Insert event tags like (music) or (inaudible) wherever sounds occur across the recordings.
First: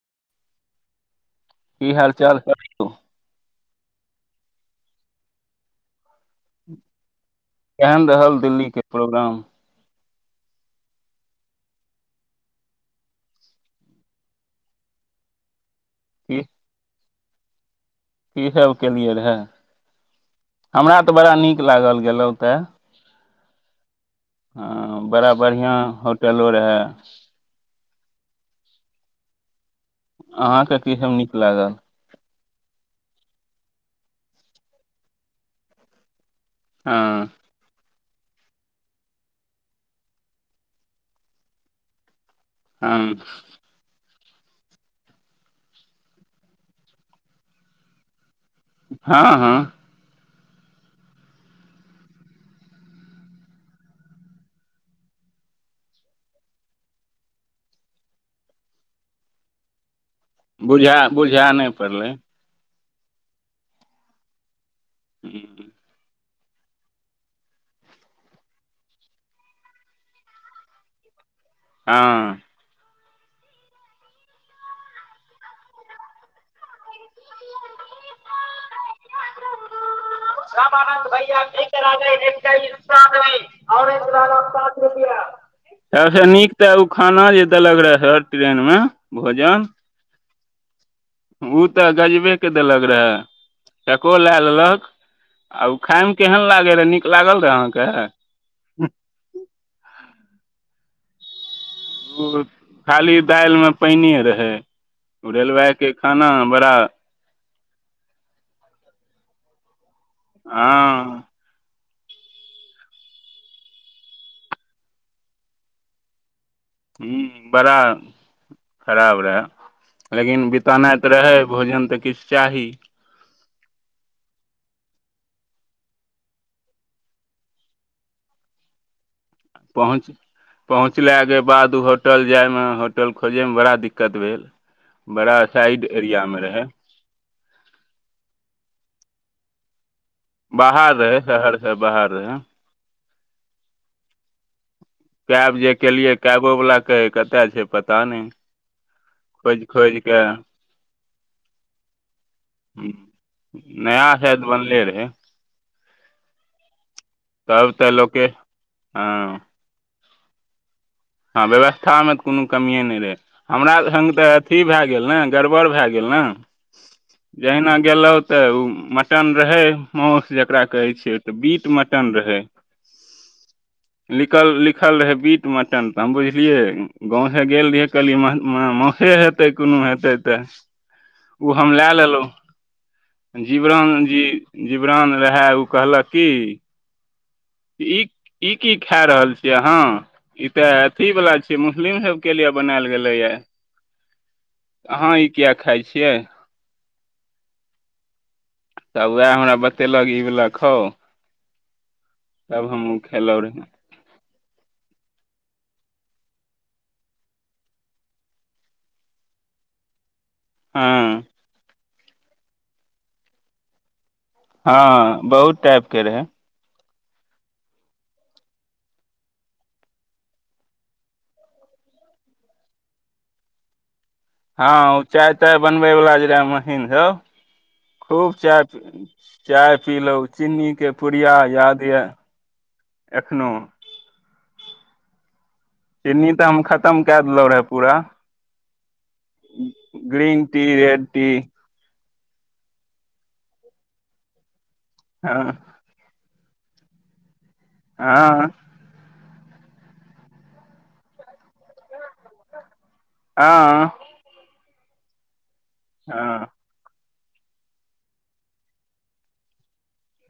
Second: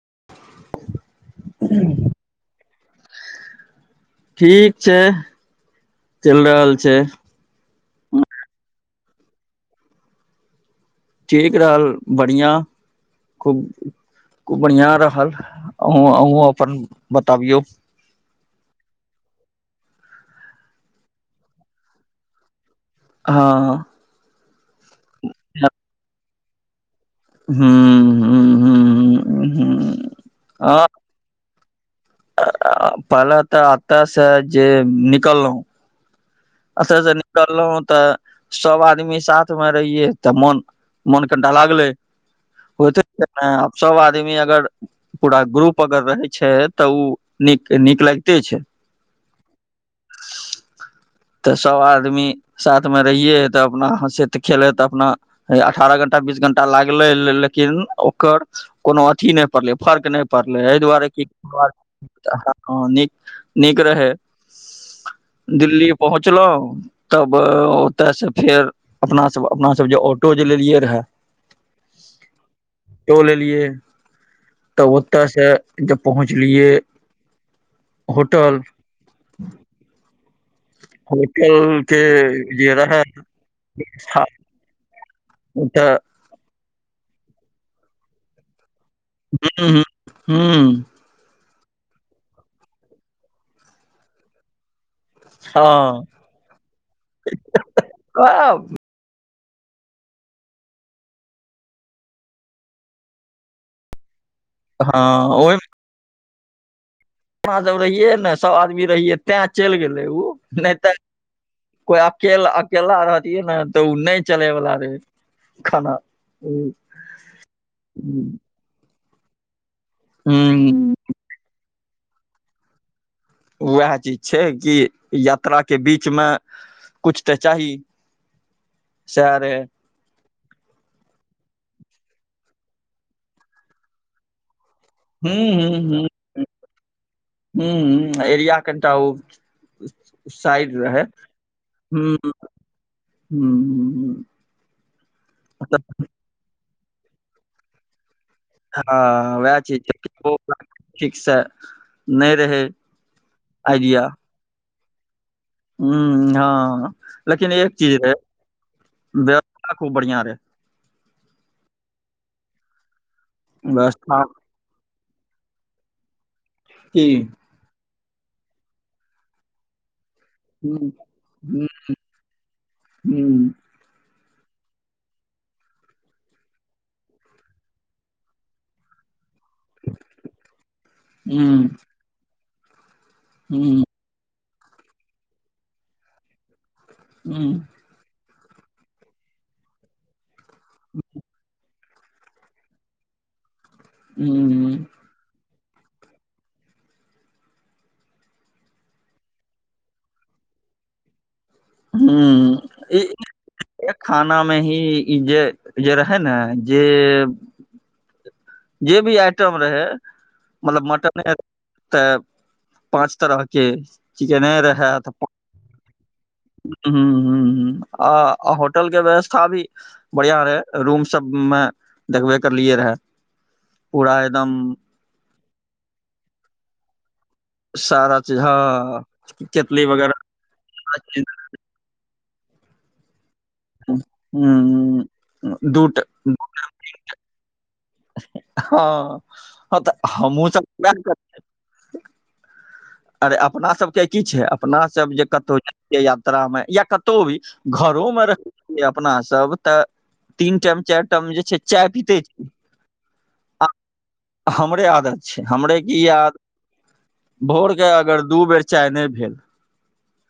(unintelligible) की हाल चाल छै। ठीक छै चलि रहल छै। केहन रहल दिल्ली के प्रोग्राम। ठीक रहल बढ़िआं खूब खूब बढ़िआं रहल। ओ अपन। बताबियौ। ईसभ केलियै रहए हमरा तऽ बड़ा नीक लागल गेलहुँ तऽ। हँ। ह बड़ा बढ़िआ हो। पलो रहै। हँ हँ। अहाँके किछ नीक लागल। पहले तऽ अत से जे निकललहु। अस हँ से निकललहु तऽ। सब आदमी साथमे रहियै तऽ मन मोन कनिटा लागलै। ओ त हँ अ सब आ। आदमी अगर पूरा ग्रुप अगर रहे छै तऽ ओ नीक नीक लगते छै। हँ हँ। तऽ सब आदमी साथमे रहिे ह तऽ अपना ह से खेल त अपना अठारह घंटा बीस घंटा लागले लेकिन ओकर कोनो अथी नहि पड़लै फर्क नहि। पड़लै एहि बुझा दुआरे की। बुझा नहि पड़लै ह नीक नीक रहै। हूँ, दिल्ली। पहुँचलहुँं तब ओतयसँ फेर अपना सब अपना सब जे ऑटो जे लेलियै रहे। हँ तौल एलियै तब ओतयसँ जब पहुँचलियै होटल। रामानन्द भैया नहि होटल करओ। के जे रहै तऽ तस नीक। ते उ खाना जे देलक रहे ह ट्रेन में। ह ह। हू। ओ तऽ गजबे के देलक रहे को लए लेलक। आ ओ हँ खाायमे केहन लागै रहए नीक लागल रहए अहाँके। (inaudible) ओ खाली दालि मे पैनी रहे। हँ ओहि रेलवा के खाना। बरा अपना जब रहियै ने सभ आदमी रहियै तैं चलि गेलहुँ। उ नहि तऽ हँ कोइ अकेल अकेला रहतियै ने तऽ ओ नहि चलैवला रहे हाँ। ह बड़ा। खराब रहय। लेकिन बितानाइ त रहय भोजन। त किछु चाही। वैह चीज छै कि यात्रा के बीचमे कुछ त चाही। सेह रहै। पहुँचला के बाद होटल जायमे होटल खोजै मे बड़ा दिक्कत भेल। बड़ा साइड एरिया मे रहै। हुं उं एरिया एकटा ओ। साइड बाहर रहै शहर से बाहर रहै। हुं उं कैब जे केलियै कैबो वला कहै कतय छै पता नहि। हँ वैह खोजि चीज खोजि के कऽ ओकर ठीक से नहि रहै आइडिया। हे हुं उं हँ लेकिन तब एक तऽ चीज रहै लोके व्यवस्था खुब बढ़ियां हे हं व्यवस्था मे कोनो कमिए नहि रहै। हमरा‌ संग व्यवस्था तऽ अथी भए गेल ने गड़बड़ भए गेल ने की जहिना गेलौं त ओ मटन रहै। मौस जकरा हुँ कहै छियै त हुँ बीट मटन रहै। हुँ लिखल लिखल रहै बीट म टन हम बुझलियै गाँव से गेल रहिये कहलियै म मौसे हेतै। ते कोनो हेतै ते ओ हम हुँ लए लेलहुँ। हुँ जीवरान जी जिवरान रहै ओ कहलक कि हुं इ की खाय रहल छियै अहाँ, इ ते अथी वाला छियै मुस्लिम सब के लिए बनायल गेलैये। ह्म्म। खाय छियै। त उहाए हमरा बतेलक इ बला खाउ। ह्म्म तब हमहूँ ई खेलहुँ रहे एक खाना मे ही इ इ जे जे रहय ने जे जे भी आइटम रहै। मतलब हँ मटन ते पाँच तरहके हँ बहुत टाइप के रहै। हूं हूं हूं आ होटल के व्यवस्था भी बढ़िया रहे, रूम सब मे देखबे करलियए रहे। पूरा एकदम हँ ओ चाय बनबे वाला जे रहे मशीन सब सारा खूब चीज चाय हँ चाय केतली वगैरह पीलों चिनीके पुड़िया याद ये। नओ हूँ हूँ। चिन्नी तऽ हम खतम कए देलहु रहे। पूरा हां, हां तऽ ग्रीन हमु टी सब वाएह नै रेड टी कहलिये। अरे अपना सबके की छै। अपना सब जे हँ कतउ जेतियै। तराव मे या कतहु भी घरो मे हँ रहल छिये अपना सब। तऽ तीन टाइम चारि टाइम जे छैय चाय पीतै। हाँ से आदत छैय। हमरे की याद (unintelligible) के अगर दू बेर चाय नै भेल।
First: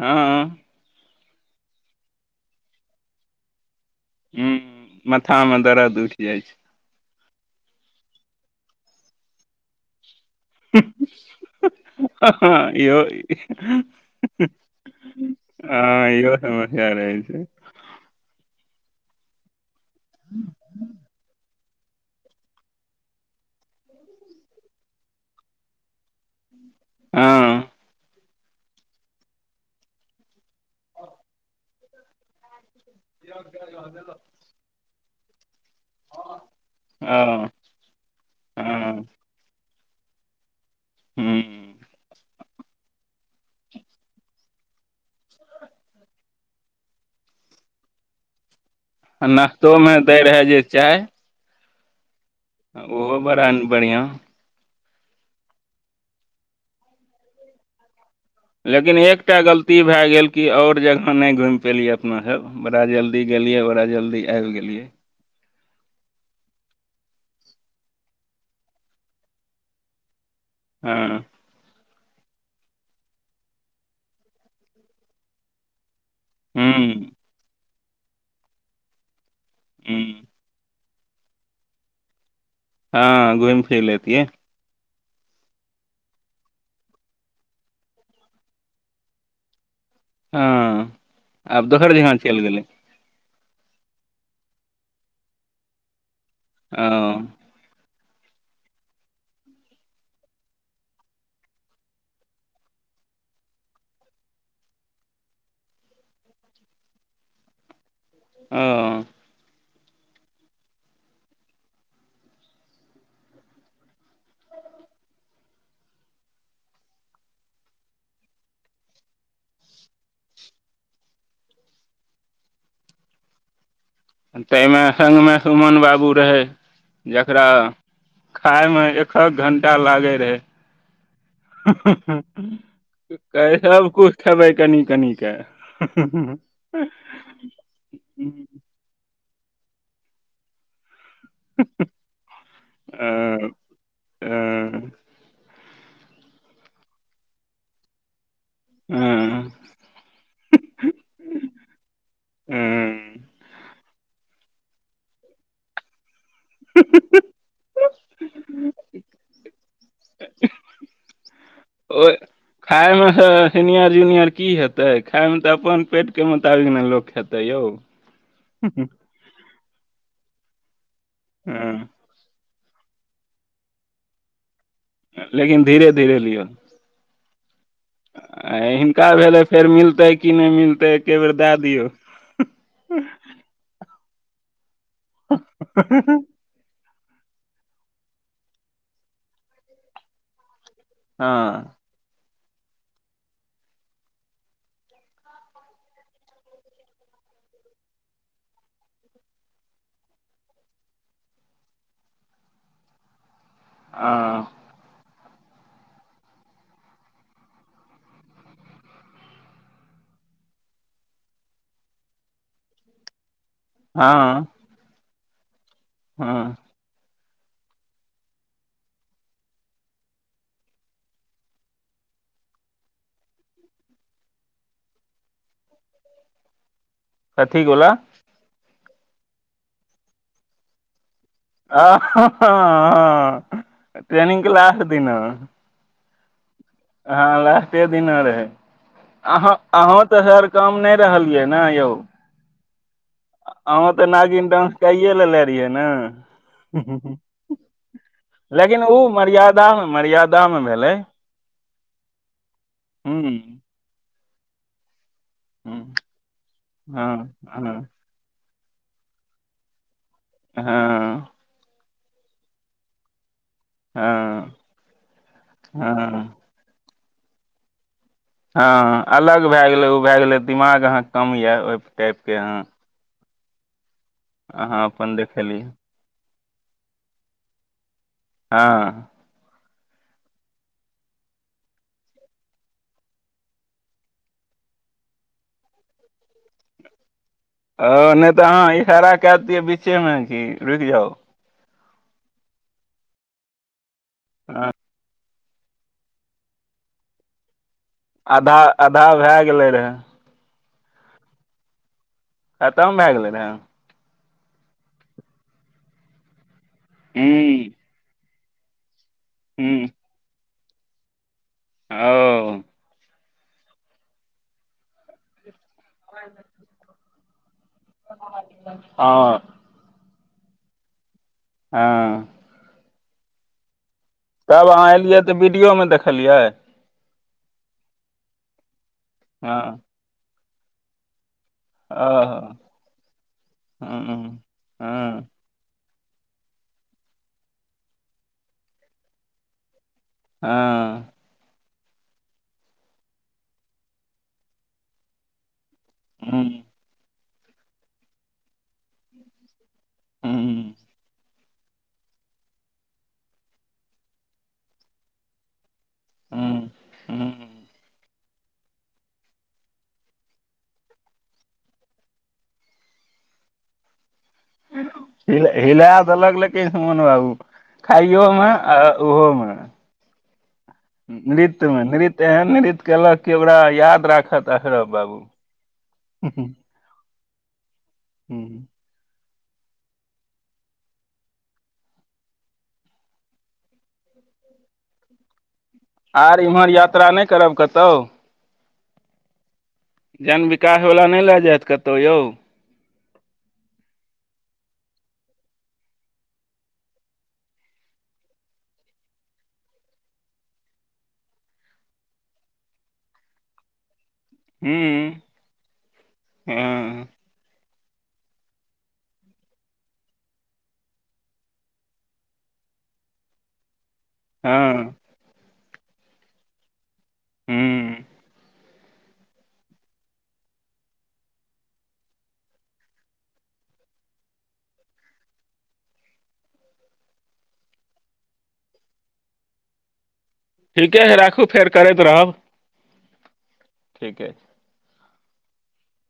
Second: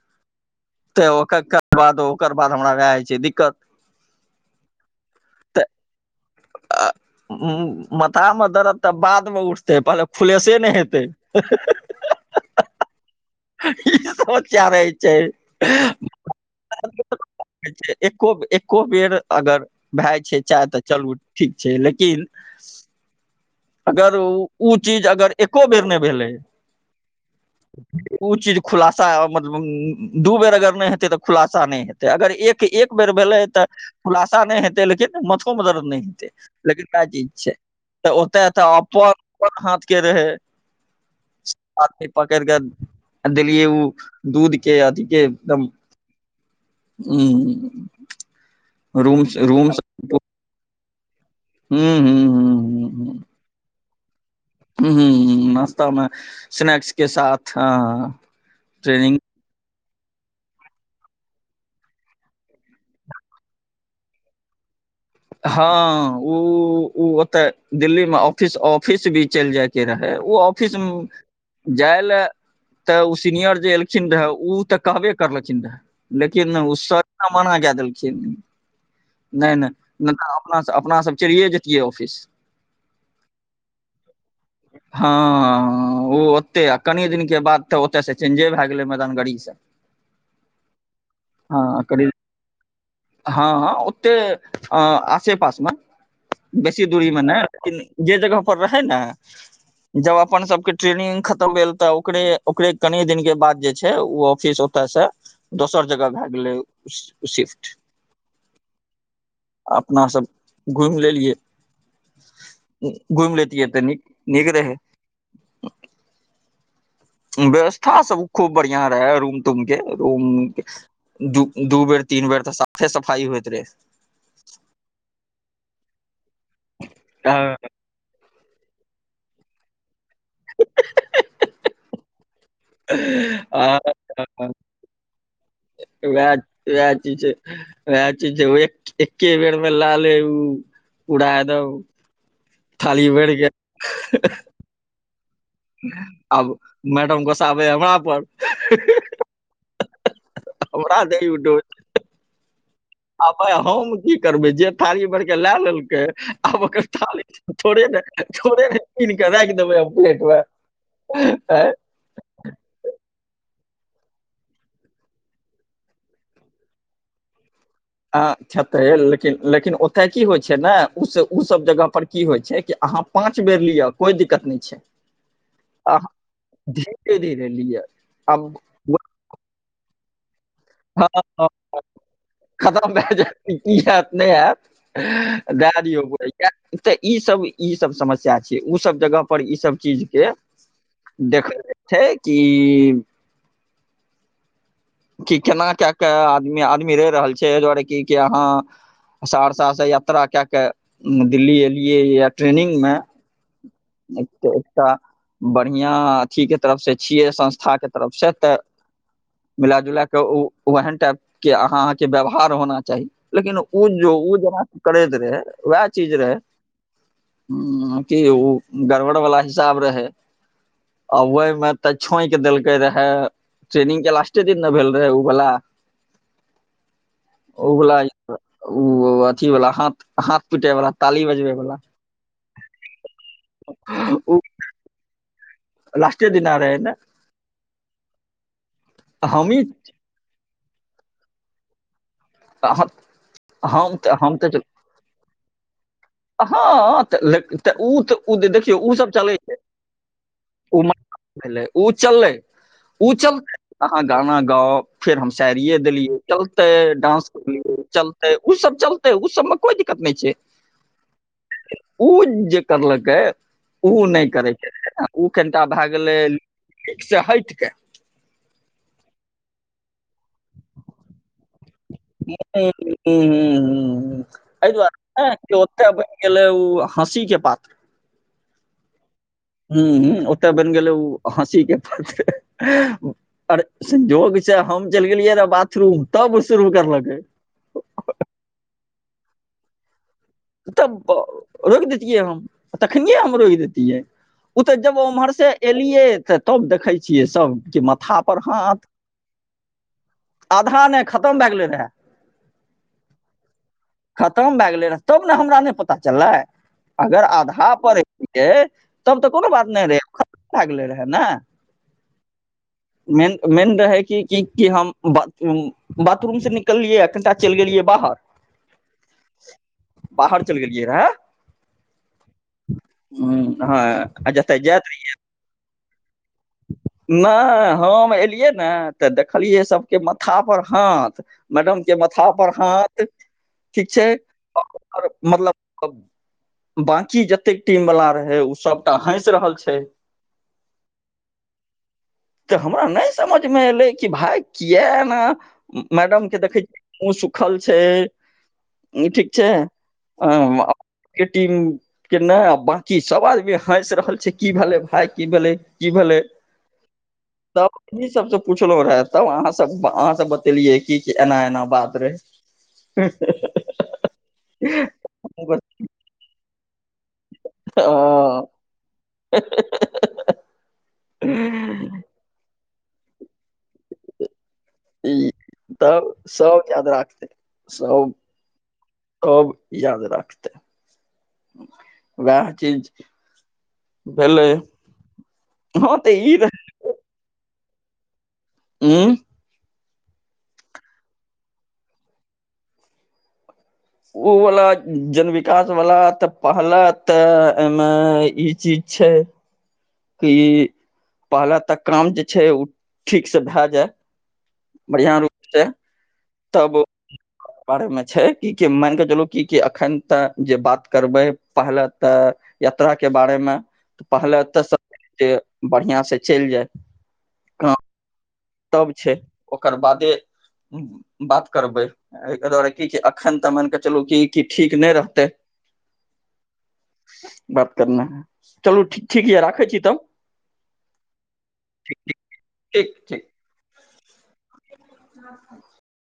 हाँ कै ओकर कहे बादो ओकर बाद हमरा भाए जाय छै दिक्कत। हूँ माथामे दरद उठि जाय छैय। उं उं माथा मे दरद तऽ बाद मे उठतै मतलब फुलेसे ने हेतै हं हं ह हँ इहो हेऽअ हीं हीं हां होशियार होय छैय हँ इहो समस्या रहै छै हेऽअ एको एक ओ बेर अगर भाय छै चाय तऽ चलू ठीक। छै लेकिन अगर उ उ चीज अगर एको बेर नहि भेलै। ह हँ उ चीज खुलासा है, मतलब उम्म दू बेर अगर ने हेैते ते खुलासा ने हे ते अगर एक के एक बेर भेलै ते खुलासा ने हेतै, लेकिन ए मथ तो मदद ने हैतै, लेकिन वाएह चीज हँ छै त ओ तऽ हँ अपन प हाथ के रहै। आ तै पर केरके देलियै उ दूध के अथी के एकदम हम्म। आ नाश्तो मे दैय रहै जे चाय ह्म्म-ह्म्म-ह्म्म। आ उहो बड़ा बढ़ियाँ। हम्म-हम्म-ह्म्म नाश्तामे स्नैक्स के साथ हाँ-हाँ-हाँ। लेकिन एकटा गल ती भाय गेल की और जगह नै घुम पेलियै अपना सब, बड़ा जल्दी गेलियै, बड़ा जल्दी आब गेलियै। हाँ उ, उ ओता दिल्ली में ऑफिस, ऑफिस भी चैल जाय के रहे। उ ऑफिस उम्म हँ जाय लय ते उ सीनियर जे एलखिन रहै उ ते कहबे करलखिन रहै। लेकिन ने उ सर हूँ ना मना काय देलके। खिन नै-नै। हूँ नै ते अपना से अप अपना सब चलिये जेैतियै ऑफिस। हाँ घुम फिर लेतीये। हाँ उ ओते आ कनि दिनके बाद ते ओता से चेंजे भाय गेलै मैदान गड़ी से। हाँ आब दोसर जगह चैल गेलै। हाँ-हाँ ओते अ आसेपास मे बेसी दूरी मे हँ ने इन जे जगह पर रहै ने जब अपन सबके ट्रेनिंग खतम भेल ते ओकरे ओकरे कनि दिनके बाद जे छै उ ऑफिस ओता से दोसर जगह भाय गेलै शी शिफ्ट। औ अपना सब घुम लेलियै, उम्म घुम लैतियै ते नीक नीक रहै। व्यवस्था सब खूब बढ़िया रहे रूम तूम के, रूम दू दू बेर तीन बेर ते साफे सफाई होयत रहे। ताहिमे संगमे सुमन बाबू रहै। आ जकरा खायमे एकहख घंटा लागे रहे। सब हां कुछ हां खेबै कनि कनि के वेह वेह चीज छै वेह चीज छै वैट। एके बेरमे लागले उ उड़ै दौक थाली भरके आब मैडम गोस्साबै हे वहां पर। (unintelligible) हमरा नै उठो छै, आबै हम की करबै जे थारी भरके लै लेलकै। आब ओकर थाली थोड़े ने थोड़े ने छीन के राएख देबै आब प्लेटमे ए। ओइ खायमे सँ सीनियर जुनियर की हेतै खाइमे तऽ अपन पेटके मोताबिक ने लोक खेतै यौ। हां खेतै लेकिन लेकिन ओतय की होइ छै नै उ से उ सब हँ जगह पर की होइ छै। की अहाँ पाँच बेर लिया कोई दिक्कत नै छै। लेकिन धीरे धीरे लिहा। लेलीया। अ हिनका भेले फेर मिलतै की नै मिलतै एके बेर हँ, दए दियौ। नै हैत। दए दियौ। तऽ ई सब ई सब समस्या छै ओ सब जगह पर ई सब चीज के हँ देखय के छै। की कि केना कए कऽ आदमी आदमी रह रहल छै ए दुआरे कि कि अहाँ सहरसा से यात्रा कए कऽ दिल्ली एलियै ए ट्रेनिंग मे एक हँ तऽ एकटा बढ़िया अथीके तरफ से छियै संस्थाके तरफ से तऽ मिला जुला कऽ उ ओहन टाइप के अहाँ अहाँ के व्यवहार होना चाही। लेकिन ओ जो हँ ओ जना करैत तै। वैह चीज रहै। हँ हुं की ओ ओ गड़बड़ वाला हिसाब रहे आ ओयमे त छोंक देलकै रहे ट्रेनिंग के लास्टे दिन ने भेल रहे उ वला कथी उ बोला बला। ओ अथीवला हाथ हाथ पीटैवला। आ हँ हँ हँ उ ट्रेनिंगके लास्ट दिना। लास्टे दिना रहे ने हां लास्टे दिना रहै। अहाँ हमही अहुं त हेर कम नहि रहलियै ने यौ। त हम अहुं त तऽ हम नागिन तऽ डांस कैये लेलैथ। लेलियै ने। हँ त ल उ त उ देखियौ लेकिन ओ सब चलै छै, मर्यादा मे मर्यादा मे ओ भेलै भेलै, ऊ चललै उ हूँ चललै अहाँ गाना गाउ फेर हम सायरिये हँ देलियै चलतै हँ डांस करलियै हँ चलतै उ सब चलतै, उसब मे कोइ दिक् हां। उ जे करलकै। उ नहि करैके उ कनिटा भए गेलै हँ ठीक से हइट के हां अलग भए गेलै ओ भए गेलै दिमाग अहांके कम ये ओहि टाइपके अहाँ हुं उं। अहि अहाँ अपन दुआरे कि देखेलियै ओकर हेलो, हँसी के पात्र हां। हुं ओत बनि गेलै ओ हँसी के पात्र पर संजोग से हम चलि गेलियै रहियै बाथरूम तब ओ शुरू करलकै। हां नहि त अहाँ इशारा कए दैतियै बीच्चेमे। हे रुकि तब जाउ। रोकि देैतियै हम आ तखनिये हम रोकि देैतियै। उतऽ जब उम्हर से एलियै तऽ तब देखै छियै सब। के माथा पर हाथ आधा-आधा भए गेलै रहए। आधा नहि खतम भए गेलै रहए। खतम भए गेलै रहे। खतम भए गेलै रह। तब ने हमरा नहि पता चललै। अगर आधा पर डे तब तऽ कोनो बात नै रहे ख लागलै रहे नै। औ मेन मेन रहै कि की हम ब उम्म बाथरूम से निकलियै चैल गेलियै बाहर हँ बाहर चल गेलियै रहे। हां। हुं हां। तब अहाँ एलियै तऽ वीडियो मे देखलियै। नै हम एलियै नै ते हँ देखलियै सब के मथा पर हां त मैडम के ओ मथा पर हूँ हाथ, ठीक छै? हां। अ बाकी जतेक टीम वला रहै उ सबटा हैस रहल छै। हां। तऽ हमरा नै समझमे एलै कि भाय किया एना मैडम के देखै मुंह सुक खल छै ई ठीक छै। हूँ (unintelligible) किट टीम के नै बाकी सब आदमी हँस रहल छै की भेले भाय की भेले। की भेलै हूँ हूँ तब ई सबसे पुछलौ रहै तब अहाँ सब अहाँ सब बतेलियै की एना एना बात रहै। हिल हिलै देलक लेक अमन बाबू खाइयो मे आ उहो मे नृत्य मे नृत्य एहन नृत्य केलक कि ओकरा याद राखत अशरफ बाबू ई तब हम्म, सब याद राखते। सब। हम्म। अब याद राखतै वैह चीज भेलै। हँ तऽ ई आर इम्हर यात्रा नै करब कत तो। उम्म जन विकासवला नहि लए जायत कतौ यौ ओवला जन विकासवला तऽ पहले तऽ एई मे ई चीज छै। ई पहले तऽ काम जे छै उ ठीकसे भए जाय। बढ़ियाँ रुकतै। अंऽ। बारेमे छै कि कि माइन कऽ चलू कि कि एखन तऽ जे बात करबै पहले तऽ यात्रा के बारेमे पहले तऽ हँ सब जे बढ़िआँसे चलि जाय कं। हूँ तब छै ओकर बादे बात करबै एहिका दुआरे की जे एखन तऽ माइन कऽ चलू कि ठीक नहि रहतै बात करनाय। चलू ठीक यै राखै छी तब ठीके अइ राखू फेर करैत रहब। ठीक ठीक। ठीके। (unintelligible)